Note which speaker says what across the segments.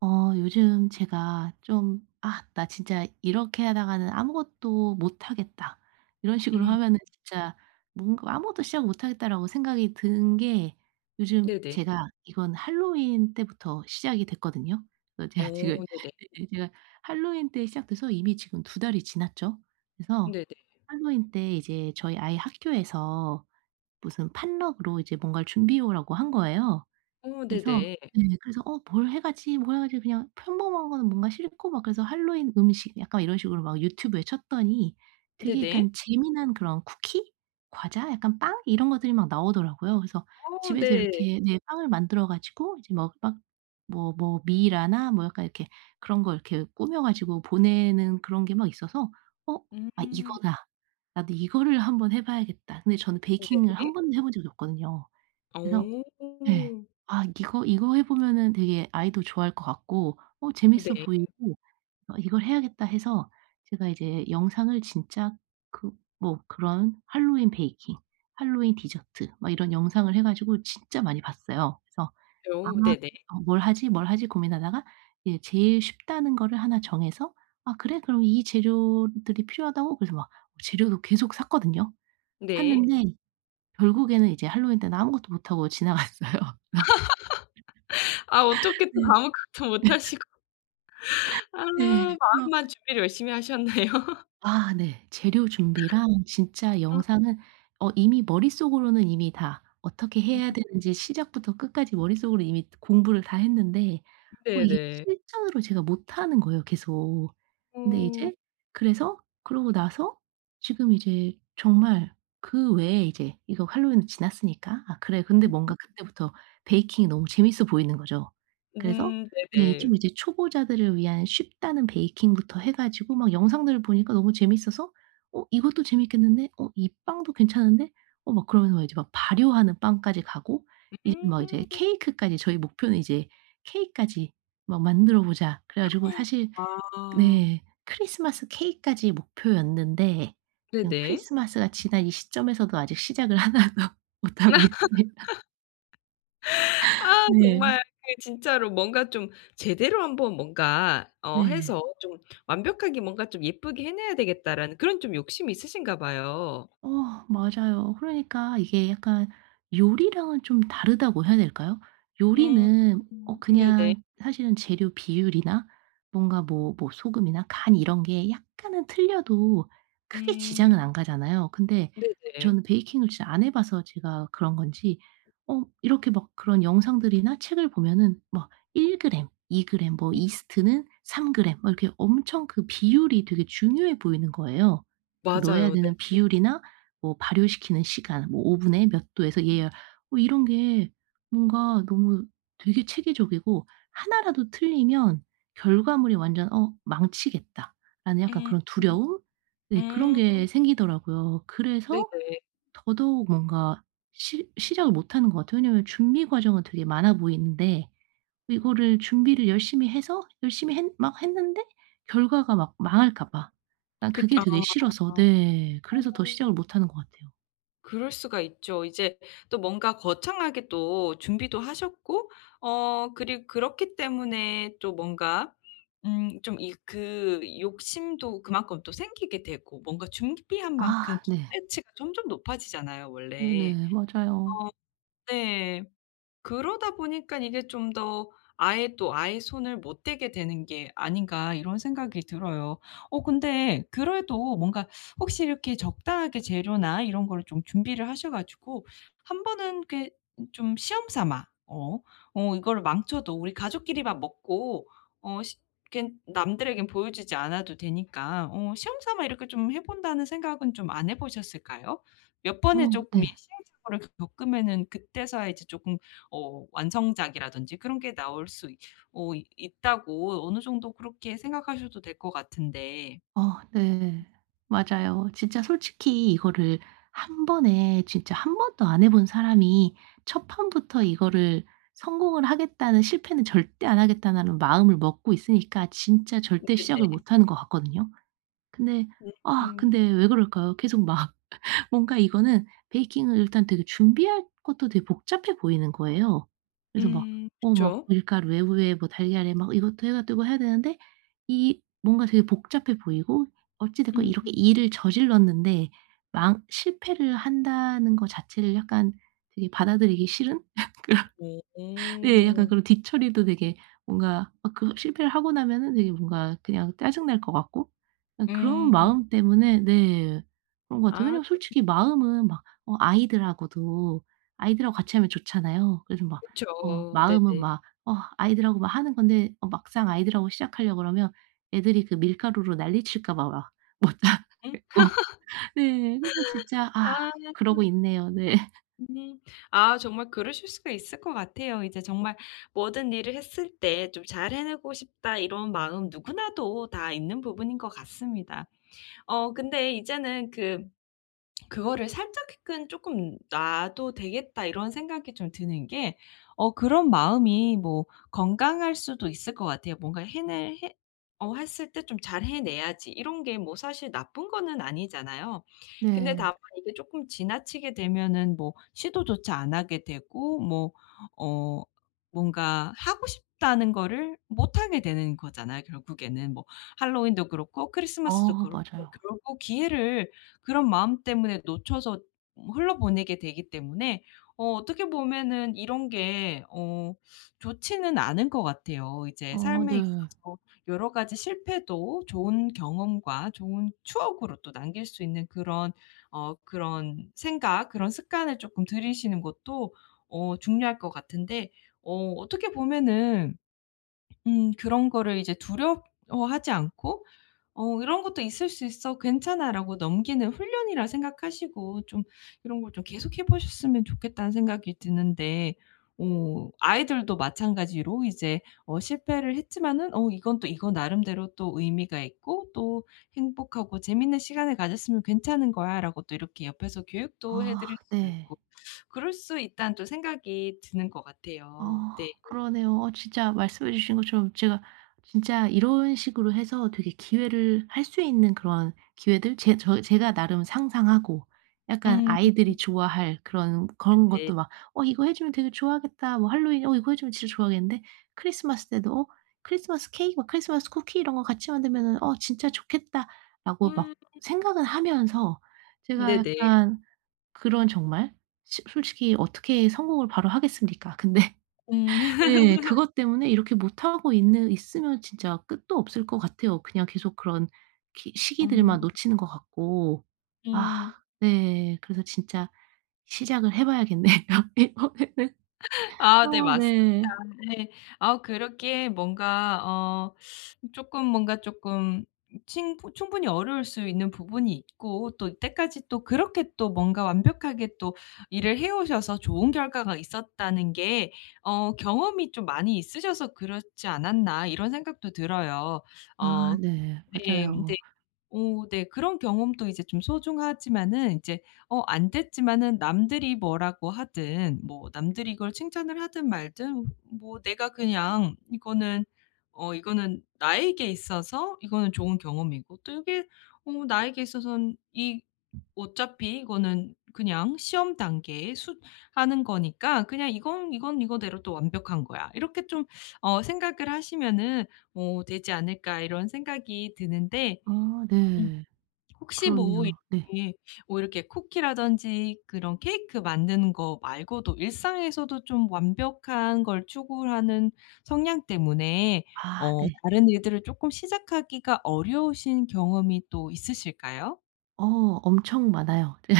Speaker 1: 어 요즘 제가 좀 '아 나 진짜 이렇게 하다가는 아무것도 못 하겠다.' 이런 식으로
Speaker 2: 음.
Speaker 1: 하면은 진짜 뭔가 '아무것도 시작 못 하겠다.'라고 생각이 든 게 요즘
Speaker 2: 네네.
Speaker 1: 제가 이건 할로윈 때부터 시작이 됐거든요. 그래서
Speaker 2: 어,
Speaker 1: 제가 지금
Speaker 2: 네네.
Speaker 1: 제가 할로윈 때 시작돼서 이미 지금 두 달이 지났죠. 그래서
Speaker 2: 네네.
Speaker 1: 할로윈 때 이제 저희 아이 학교에서 무슨 판럭으로 이제 뭔가를 준비해 오라고 한 거예요.
Speaker 2: 어,
Speaker 1: 그래서
Speaker 2: 네네.
Speaker 1: 네 그래서 '어 뭘 해 가지, 뭘 해 가지.' 그냥 평범한 거는 뭔가 싫고 막 그래서 할로윈 음식 약간 이런 식으로 막 유튜브에 쳤더니 되게
Speaker 2: 네네.
Speaker 1: 약간 재미난 그런 쿠키? 과자? 약간 빵? 이런 것들이 막 나오더라고요. 그래서
Speaker 2: 어,
Speaker 1: 집에서
Speaker 2: 네.
Speaker 1: 이렇게 네 빵을 만들어 가지고 이제 뭐막뭐뭐 미라나 뭐 약간 이렇게 그런 거 이렇게 꾸며 가지고 보내는 그런 게 막 있어서 '어 아
Speaker 2: 음.
Speaker 1: 이거다. 나도 이거를 한번 해 봐야겠다.' 근데 저는 베이킹을
Speaker 2: 네네.
Speaker 1: 한 번도 해본 적이 없거든요. 그래서
Speaker 2: 어,
Speaker 1: 예. 아 이거 해 보면은 되게 아이도 좋아할 것 같고 어 재밌어
Speaker 2: 네.
Speaker 1: 보이고 '어 이걸 해야겠다.' 해서 제가 이제 영상을 진짜 그 뭐 그런 할로윈 베이킹, 할로윈 디저트 막 이런 영상을 해 가지고 진짜 많이 봤어요. 그래서 '아
Speaker 2: 어, 네네.
Speaker 1: 어 뭘 하지, 뭘 하지.' 고민하다가 예 제일 쉽다는 거를 하나 정해서 '아 그래? 그럼 이 재료들이 필요하다고.' 그래서 막 재료도 계속 샀거든요.
Speaker 2: 네.
Speaker 1: 샀는데 결국에는 이제 할로윈 때는 아무것도 못 하고 지나갔어요. 그래서
Speaker 2: 아, 어떻게 또
Speaker 1: 네.
Speaker 2: 아무것도 못 하시고. 아,
Speaker 1: 네. 그래서
Speaker 2: 마음만 준비를 열심히 하셨네요.
Speaker 1: 아 네. 재료 준비랑 진짜
Speaker 2: 아. 음.
Speaker 1: 영상은 어 이미 머릿속으로는 이미 다 어떻게 해야 되는지 시작부터 끝까지 머릿속으로 이미 공부를 다 했는데 어 이게
Speaker 2: 네네.
Speaker 1: 실전으로 제가 못하는 거예요 계속. 근데 이제
Speaker 2: 어.
Speaker 1: 그래서 그러고 나서 지금 이제 정말 그 외에 이제 이거 할로윈은 지났으니까 '아 그래.' 근데 뭔가 그때부터 베이킹이 너무 재밌어 보이는 거죠. 그래서
Speaker 2: 음.
Speaker 1: 네.
Speaker 2: 네네.
Speaker 1: 좀 이제 초보자들을 위한 쉽다는 베이킹부터 해 가지고 막 영상들을 보니까 너무 재밌어서 '어 이것도 재밌겠는데? 어 이 빵도 괜찮은데?' 어 막 그러면서 막 이제 막 발효하는 빵까지 가고 이제 막 이제
Speaker 2: 음.
Speaker 1: 케이크까지 저희 목표는 이제 '케이크까지 막 만들어 보자.' 그래 가지고 사실
Speaker 2: 와.
Speaker 1: 네. 크리스마스 케이크까지 목표였는데 지금
Speaker 2: 네네.
Speaker 1: 크리스마스가 지난 이 시점에서도 아직 시작을 하나도 못 하고 있습니다.
Speaker 2: 아, 정말.
Speaker 1: 네.
Speaker 2: 그 진짜로 뭔가 좀 제대로 한번 뭔가
Speaker 1: 네.
Speaker 2: 해서 좀 '완벽하게 뭔가 좀 예쁘게 해내야 되겠다.'라는 그런 좀 욕심이 있으신가 봐요.
Speaker 1: 어 맞아요. 그러니까 이게 약간 요리랑은 좀 다르다고 해야 될까요?
Speaker 2: 음.
Speaker 1: 요리는 어
Speaker 2: 네네.
Speaker 1: 그냥 사실은 재료 비율이나 뭔가 뭐 소금이나 간 이런 게 약간은 틀려도 크게
Speaker 2: 음.
Speaker 1: 지장은 안 가잖아요. 근데
Speaker 2: 네네.
Speaker 1: 저는 베이킹을 진짜 안 해 봐서 제가 그런 건지 어 이렇게 막 그런 영상들이나 책을 보면은 막 1그램 그램, 2그램 그램, 뭐
Speaker 2: 음.
Speaker 1: 이스트는 3그램 그램 막 이렇게 엄청 그 비율이 되게 중요해 보이는 거예요. 그 넣어야
Speaker 2: 맞아요.
Speaker 1: 되는
Speaker 2: 네.
Speaker 1: 비율이나 뭐 발효시키는 시간 뭐 오븐에 몇 도에서
Speaker 2: 음.
Speaker 1: 예열 뭐 이런 게 뭔가 너무 되게 체계적이고 하나라도 틀리면 결과물이 완전 '어 망치겠다.'라는 약간
Speaker 2: 음.
Speaker 1: 그런 두려움? 네 그런
Speaker 2: 음.
Speaker 1: 게 생기더라고요. 그래서
Speaker 2: 네네.
Speaker 1: 더더욱 뭔가 시 시작을 못 하는 것 같아요. 왜냐하면 준비 과정은 되게 많아 보이는데 이거를 준비를 열심히 해서 열심히 했 막 했는데 결과가 막 망할까 봐. 난
Speaker 2: 그.
Speaker 1: 그게
Speaker 2: 아.
Speaker 1: 되게 싫어서 네 그래서 더 시작을 못 하는 것 같아요.
Speaker 2: 그럴 수가 있죠. 이제 또 뭔가 거창하게 또 준비도 하셨고 그리고 그렇기 때문에 또 뭔가 좀 이 그 욕심도 그만큼 또 생기게 되고 뭔가 준비한 만큼
Speaker 1: 아 네.
Speaker 2: 기대치가 점점 높아지잖아요 원래.
Speaker 1: 네네. 맞아요.
Speaker 2: 어, 네. 그러다 보니까 이게 좀 더 아예 또 아예 손을 못 대게 되는 게 아닌가 이런 생각이 들어요. 근데 그래도 뭔가 혹시 이렇게 적당하게 재료나 이런 거를 좀 준비를 하셔 가지고 한 번은 이렇게 좀 시험 삼아 이거를 망쳐도 우리 가족끼리만 먹고 어 시 이렇게 남들에겐 보여주지 않아도 되니까 시험 삼아 이렇게 좀 해 본다는 생각은 좀 안 해 보셨을까요? 몇 번의
Speaker 1: 어
Speaker 2: 쪼끔 이
Speaker 1: 네.
Speaker 2: 시행착오를 겪으면은 그때서야 이제 쪼끔 완성작이라든지 그런 게 나올 수 있 있다고 어느 정도 그렇게 생각하셔도 될 것 같은데.
Speaker 1: 어 네. 맞아요. 진짜 솔직히 이거를 한 번에 진짜 한 번도 안 해본 사람이 첫 판부터 이거를 성공을 하겠다는 '실패는 절대 안 하겠다.'라는 마음을 먹고 있으니까 진짜 절대 시작을
Speaker 2: 네네.
Speaker 1: 못 하는 것 같거든요. 근데 아
Speaker 2: 음.
Speaker 1: 근데 왜 그럴까요? 계속 막 뭔가 이거는 베이킹을 일단 되게 준비할 것도 되게 복잡해 보이는 거예요. 그래서 막
Speaker 2: 음.
Speaker 1: 어 막
Speaker 2: 그쵸.
Speaker 1: 밀가루 외부에 뭐 달걀에 막 이것도 해 가지고 해야 되는데 이 뭔가 되게 복잡해 보이고 어찌 됐건
Speaker 2: 음.
Speaker 1: 이렇게 일을 저질렀는데 망 실패를 한다는 거 자체를 약간 되게 받아들이기 싫은?
Speaker 2: 오.
Speaker 1: 네. 약간 그런 뒤처리도 되게 뭔가 막 그 실패를 하고 나면은 되게 뭔가 그냥 짜증 날 것 같고 그냥 그런
Speaker 2: 음.
Speaker 1: 마음 때문에 네 그런 것 같아요.
Speaker 2: 아,
Speaker 1: 왜냐면
Speaker 2: 네.
Speaker 1: 솔직히 마음은 막 어 아이들하고도 아이들하고 같이 하면 좋잖아요. 그래서 막
Speaker 2: 그쵸.
Speaker 1: 어 마음은
Speaker 2: 네네.
Speaker 1: 막 어 아이들하고 막 하는 건데 어 막상 아이들하고 시작하려 그러면 애들이 그 밀가루로 난리 칠까 봐 막 못
Speaker 2: 음.
Speaker 1: 하겠고 네. 그래서 진짜 아
Speaker 2: 아.
Speaker 1: 그러고 있네요. 네.
Speaker 2: 음. 아, 정말 그러실 수가 있을 것 같아요. 이제 정말 모든 일을 했을 때 '좀 잘 해내고 싶다.' 이런 마음 누구나도 다 있는 부분인 것 같습니다. 근데 이제는 그거를 살짝은 조금 놔도 되겠다 이런 생각이 좀 드는 게 그런 마음이 뭐 건강할 수도 있을 것 같아요. 뭔가 해낼 해 어 했을 때 '좀 잘 해내야지.' 이런 게 뭐 사실 나쁜 거는 아니잖아요. 근데
Speaker 1: 네.
Speaker 2: 다만 이게 조금 지나치게 되면은 뭐 시도조차 안 하게 되고 뭐 어 뭔가 하고 싶다는 거를 못 하게 되는 거잖아요 결국에는. 뭐 할로윈도 그렇고 크리스마스도
Speaker 1: 어
Speaker 2: 그렇고
Speaker 1: 맞아요.
Speaker 2: 결국 기회를 그런 마음 때문에 놓쳐서 흘러보내게 되기 때문에 어떻게 보면은 이런 게 좋지는 않은 것 같아요. 이제
Speaker 1: 어
Speaker 2: 삶에
Speaker 1: 네.
Speaker 2: 있어서 여러 가지 실패도 좋은 경험과 좋은 추억으로 또 남길 수 있는 그런 그런 생각, 그런 습관을 조금 들이시는 것도 중요할 것 같은데 어떻게 보면은 그런 거를 이제 두려워하지 않고 "이런 것도 있을 수 있어. 괜찮아."라고 넘기는 훈련이라 생각하시고 좀 이런 걸 좀 계속해 보셨으면 좋겠다는 생각이 드는데 아이들도 마찬가지로 이제 실패를 했지만은 이건 또 이거 나름대로 또 의미가 있고 또 "행복하고 재밌는 시간을 가졌으면 괜찮은 거야."라고 또 이렇게 옆에서 교육도 해 드릴
Speaker 1: 아
Speaker 2: 수도
Speaker 1: 네.
Speaker 2: 있고 그럴 수 있다는 또 생각이 드는 것 같아요. 네.
Speaker 1: 아 그러네요. 어 진짜 말씀해 주신 것처럼 제가 진짜 이런 식으로 해서 되게 기회를 할 수 있는 그런 기회들 제 저 제가 나름 상상하고 약간
Speaker 2: 음.
Speaker 1: 아이들이 좋아할 그런
Speaker 2: 네.
Speaker 1: 것도 막 '어 이거 해 주면 되게 좋아하겠다.' 뭐 할로윈 '어 이거 해 주면 진짜 좋아하겠는데.' 크리스마스 때도 '어 크리스마스 케이크 막 크리스마스 쿠키 이런 거 같이 만들면은 어 진짜 좋겠다.'라고 막
Speaker 2: 음.
Speaker 1: 생각은 하면서 제가
Speaker 2: 네네.
Speaker 1: 약간 그런 정말 시 솔직히 어떻게 성공을 바로 하겠습니까? 근데
Speaker 2: 음.
Speaker 1: 예 그것 때문에 이렇게 못하고 있는 있으면 진짜 끝도 없을 것 같아요. 그냥 계속 그런 기 시기들만
Speaker 2: 어.
Speaker 1: 놓치는 것 같고. 아
Speaker 2: 음.
Speaker 1: 네. 그래서 진짜 시작을 해 봐야겠네요 이번에는.
Speaker 2: 아, 네,
Speaker 1: 아
Speaker 2: 맞습니다.
Speaker 1: 네.
Speaker 2: 네. 아, 그렇게 뭔가 쪼끔 뭔가 쪼끔 칭부 충분히 어려울 수 있는 부분이 있고 또 이때까지 또 그렇게 또 뭔가 완벽하게 또 일을 해 오셔서 좋은 결과가 있었다는 게 '경험이 좀 많이 있으셔서 그렇지 않았나.' 이런 생각도 들어요.
Speaker 1: 아
Speaker 2: 어,
Speaker 1: 네.
Speaker 2: 네. 네.
Speaker 1: 맞아요.
Speaker 2: 오, 네. 그런 경험도 이제 좀 소중하지만은 이제 안 됐지만은 남들이 뭐라고 하든 뭐 남들이 이걸 칭찬을 하든 말든 뭐 내가 그냥 이거는 이거는 나에게 있어서 이거는 좋은 경험이고 또 이게 나에게 있어서는 이 어차피 이거는 그냥 시험 단계에 수 하는 거니까 그냥 이건 이거대로 또 완벽한 거야. 이렇게 좀 생각을 하시면은 되지 않을까 이런 생각이 드는데
Speaker 1: 아 네.
Speaker 2: 혹시 뭐
Speaker 1: 그러네요. 네.
Speaker 2: 이렇게 뭐 이렇게 쿠키라든지 그런 케이크 만드는 거 말고도 일상에서도 좀 완벽한 걸 추구하는 성향 때문에
Speaker 1: 아 네.
Speaker 2: 다른 일들을 쪼끔 시작하기가 어려우신 경험이 또 있으실까요?
Speaker 1: 어 엄청 많아요. 네.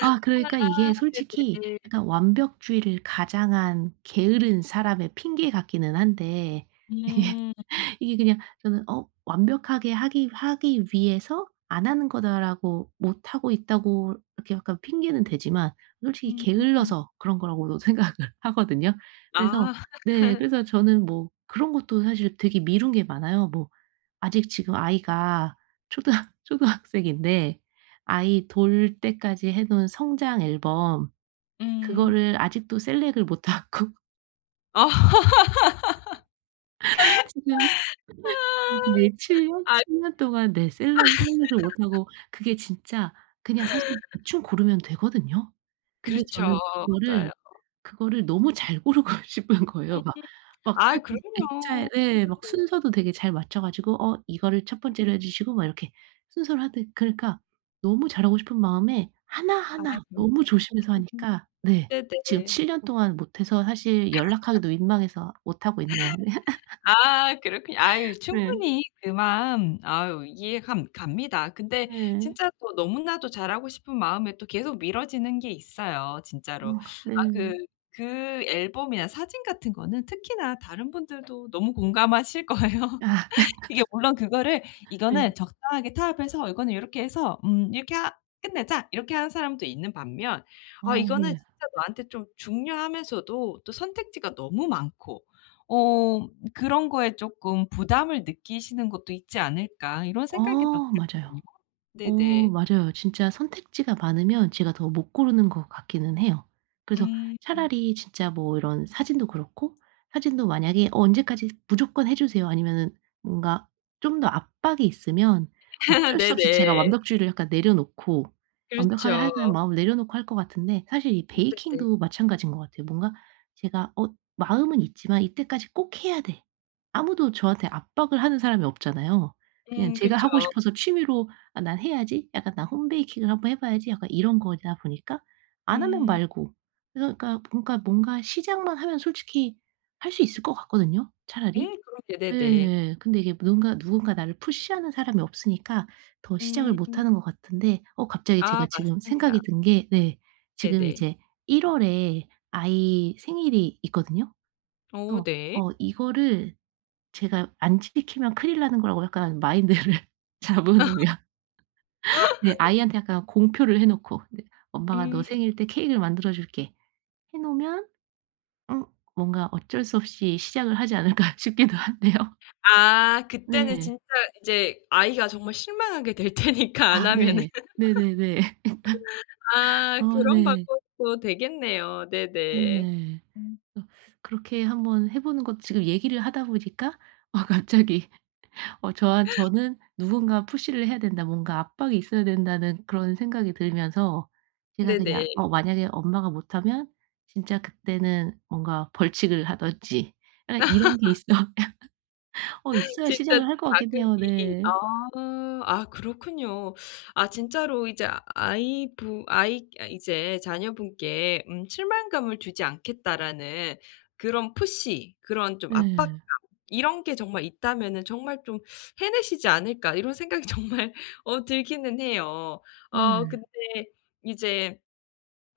Speaker 1: 아 그러니까
Speaker 2: 아,
Speaker 1: 이게 솔직히
Speaker 2: 네네.
Speaker 1: 약간 완벽주의를 가장한 게으른 사람의 핑계 같기는 한데 이게
Speaker 2: 음.
Speaker 1: 이게 그냥 저는 '어 완벽하게 하기 위해서 안 하는 거다.'라고 '못 하고 있다.'고 이렇게 약간 핑계는 되지만 솔직히
Speaker 2: 음음음.
Speaker 1: 게을러서 그런 거라고도 생각을 하거든요. 그래서
Speaker 2: 아.
Speaker 1: 네 그래서 저는 뭐 그런 것도 사실 되게 미룬 게 많아요. 뭐 아직 지금 아이가 초등 초등학생인데 아이 돌 때까지 해 놓은 성장 앨범
Speaker 2: 음.
Speaker 1: 그거를 아직도 셀렉을 못 하고
Speaker 2: 아.
Speaker 1: 지금 네 7년 년?
Speaker 2: 아,
Speaker 1: 7년 동안 네 셀러 셀렉을 못 하고 그게 진짜 그냥 사실 대충 고르면 되거든요. 근데
Speaker 2: 그렇죠.
Speaker 1: 저는 그거를
Speaker 2: 맞아요.
Speaker 1: 너무 잘 고르고 싶은 거예요. 막
Speaker 2: 음. 아,
Speaker 1: 사진 액자에
Speaker 2: 그럼요.
Speaker 1: 네 막 순서도 되게 잘 맞춰 가지고 어 이거를 첫 번째로 해 주시고 막 이렇게 순서를 하듯 그러니까 너무 잘하고 싶은 마음에
Speaker 2: 아,
Speaker 1: 하나하나
Speaker 2: 그럼요.
Speaker 1: 너무 조심해서
Speaker 2: 음.
Speaker 1: 하니까 네 지금
Speaker 2: 네네.
Speaker 1: 7년 동안 못 해서 사실 연락하기도 민망해서 못 하고 있네요. 네.
Speaker 2: 아, 그렇군요. 아유,
Speaker 1: 네.
Speaker 2: 충분히 그 마음 아유 이해 감 갑니다. 근데
Speaker 1: 네.
Speaker 2: 진짜 또 너무나도 잘하고 싶은 마음에 또 계속 미뤄지는 게 있어요 진짜로.
Speaker 1: 어 네.
Speaker 2: 아, 그 앨범이나 사진 같은 거는 특히나 다른 분들도 너무 공감하실 거예요.
Speaker 1: 아
Speaker 2: 이게 물론 그거를
Speaker 1: 네.
Speaker 2: "이거는 적당하게 타협해서 이거는 요렇게 해서 이렇게 하 끝내자." 이렇게 하는 사람도 있는 반면 아,
Speaker 1: 어
Speaker 2: 이거는
Speaker 1: 네.
Speaker 2: 진짜 나한테 좀 중요하면서도 또 선택지가 너무 많고 어 그런 거에 쪼끔 부담을 느끼시는 것도 있지 않을까 이런
Speaker 1: 어
Speaker 2: 생각이 또 들거든요.
Speaker 1: 맞아요. 어
Speaker 2: 네네.
Speaker 1: 맞아요. 진짜 선택지가 많으면 제가 더 못 고르는 것 같기는 해요. 그래서
Speaker 2: 음.
Speaker 1: 차라리 진짜 뭐 이런 사진도 그렇고 사진도 만약에 "어 언제까지 무조건 해 주세요." 아니면은 뭔가 좀 더 압박이 있으면 어쩔 수 없이
Speaker 2: 네네.
Speaker 1: 제가 완벽주의를 약간 내려놓고 완벽하게
Speaker 2: 그렇죠.
Speaker 1: 하겠다는 마음을 내려놓고 할 것 같은데 사실 이
Speaker 2: 네네.
Speaker 1: 베이킹도 마찬가지인 것 같아요. 뭔가 제가 어 마음은 있지만 '이때까지 꼭 해야 돼.' 아무도 저한테 압박을 하는 사람이 없잖아요. 그냥
Speaker 2: 음.
Speaker 1: 제가
Speaker 2: 그쵸.
Speaker 1: 하고 싶어서 취미로 '아 난 해야지.' 약간 '나 홈베이킹을 한번 해 봐야지.' 약간 이런 거다 보니까 안 하면
Speaker 2: 음.
Speaker 1: 말고 그래서 그러니까 뭔가 시작만 하면 솔직히 할 수 있을 것 같거든요 차라리.
Speaker 2: 음. 그러게,
Speaker 1: 예. 예,
Speaker 2: 네네.
Speaker 1: 예. 근데 이게 누군가 나를 푸시하는 사람이 없으니까 더 시작을 못
Speaker 2: 음.
Speaker 1: 하는 것 같은데 어 갑자기 제가
Speaker 2: 아,
Speaker 1: 지금
Speaker 2: 맞습니다.
Speaker 1: 생각이 든 게 네 지금
Speaker 2: 네네.
Speaker 1: 이제 1월 월에 아이 생일이 있거든요.
Speaker 2: 어,
Speaker 1: 그래서
Speaker 2: 네.
Speaker 1: 어 이거를 제가 안 지키면 큰일 나는 거라고 약간 마인드를 잡아 놓으면 네. 아이한테 약간 공표를 해 놓고 네 "엄마가
Speaker 2: 음.
Speaker 1: 너 생일 때 케이크를 만들어 줄게." 해 놓으면 음 뭔가 어쩔 수 없이 시작을 하지 않을까 싶기도 한데요.
Speaker 2: 아, 그때는
Speaker 1: 네.
Speaker 2: 진짜 이제 아이가 정말 실망하게 될 테니까 안
Speaker 1: 아
Speaker 2: 하면은.
Speaker 1: 네. 네네네.
Speaker 2: 아,
Speaker 1: 아
Speaker 2: 그런
Speaker 1: 네.
Speaker 2: 방법도 되겠네요. 네네.
Speaker 1: 네.
Speaker 2: 음.
Speaker 1: 어 그렇게 한번 해 보는 것도 지금 얘기를 하다 보니까 아 갑자기 어 저한 저는 '누군가 푸시를 해야 된다. 뭔가 압박이 있어야 된다.'는 그런 생각이 들면서 제가
Speaker 2: 네네.
Speaker 1: 그냥 어 만약에 엄마가 못하면 진짜 그때는 뭔가 벌칙을 하든지 약간 이런 게 있어 어 있어야
Speaker 2: 진짜
Speaker 1: 시작을 할 것 같겠네요
Speaker 2: 자극이.
Speaker 1: 네.
Speaker 2: 아. 아, 그렇군요. 아, 진짜로 이제 아이부 아이 아 이제 자녀분께 '실망감을 주지 않겠다.'라는 그런 푸시, 그런 좀 압박감,
Speaker 1: 네.
Speaker 2: 이런 게 정말 있다면은 정말 좀 '해내시지 않을까.' 이런 생각이 정말 들기는 해요.
Speaker 1: 네.
Speaker 2: 근데 이제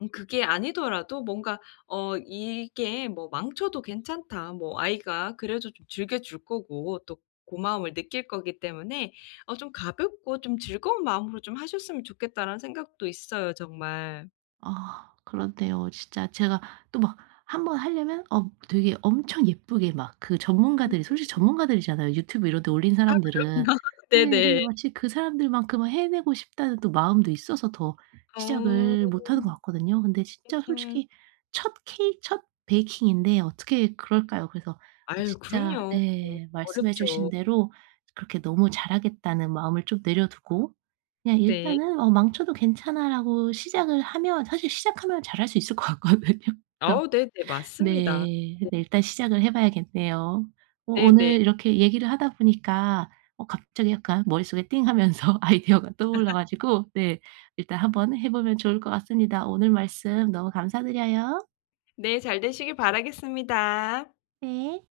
Speaker 2: 그게 아니더라도 뭔가 이게 뭐 '망쳐도 괜찮다.' 뭐 아이가 그래도 좀 즐겨 줄 거고 또 고마움을 느낄 거기 때문에 좀 가볍고 좀 즐거운 마음으로 좀 하셨으면 좋겠다라는 생각도 있어요 정말.
Speaker 1: 아 그런데요 진짜 제가 또 막 한번 하려면 어 되게 엄청 예쁘게 막 그
Speaker 2: 음.
Speaker 1: 전문가들이 솔직히 전문가들이잖아요. 유튜브 이런 데 올린
Speaker 2: 아, 그럼요.
Speaker 1: 사람들은. 네.
Speaker 2: 네네.
Speaker 1: 근데 마치 그 사람들만큼은 해내고 싶다는 또 마음도 있어서 더
Speaker 2: 어.
Speaker 1: 시작을 못하는 것 같거든요. 근데 진짜
Speaker 2: 음.
Speaker 1: 솔직히 첫 케이크 첫 베이킹인데 어떻게 그럴까요? 그래서 어
Speaker 2: 아유,
Speaker 1: 진짜
Speaker 2: 그럼요.
Speaker 1: 네 말씀해
Speaker 2: 어렵죠.
Speaker 1: 주신 대로 그렇게 너무 잘하겠다는 마음을 좀 내려두고 그냥
Speaker 2: 네.
Speaker 1: 일단은 어 '망쳐도 괜찮아.'라고 시작을 하면 사실 시작하면 잘할 수 있을 것 같거든요. 그래서
Speaker 2: 아우, 네네. 맞습니다.
Speaker 1: 네. 근데 일단 시작을 해 봐야겠네요. 어
Speaker 2: 네네.
Speaker 1: 오늘 이렇게 얘기를 하다 보니까 어 갑자기 약간 머릿속에 띵 하면서 아이디어가 떠올라 가지고 네 일단 한번 해 보면 좋을 것 같습니다. 오늘 말씀 너무 감사드려요.
Speaker 2: 네. 잘 되시길 바라겠습니다.
Speaker 1: 네.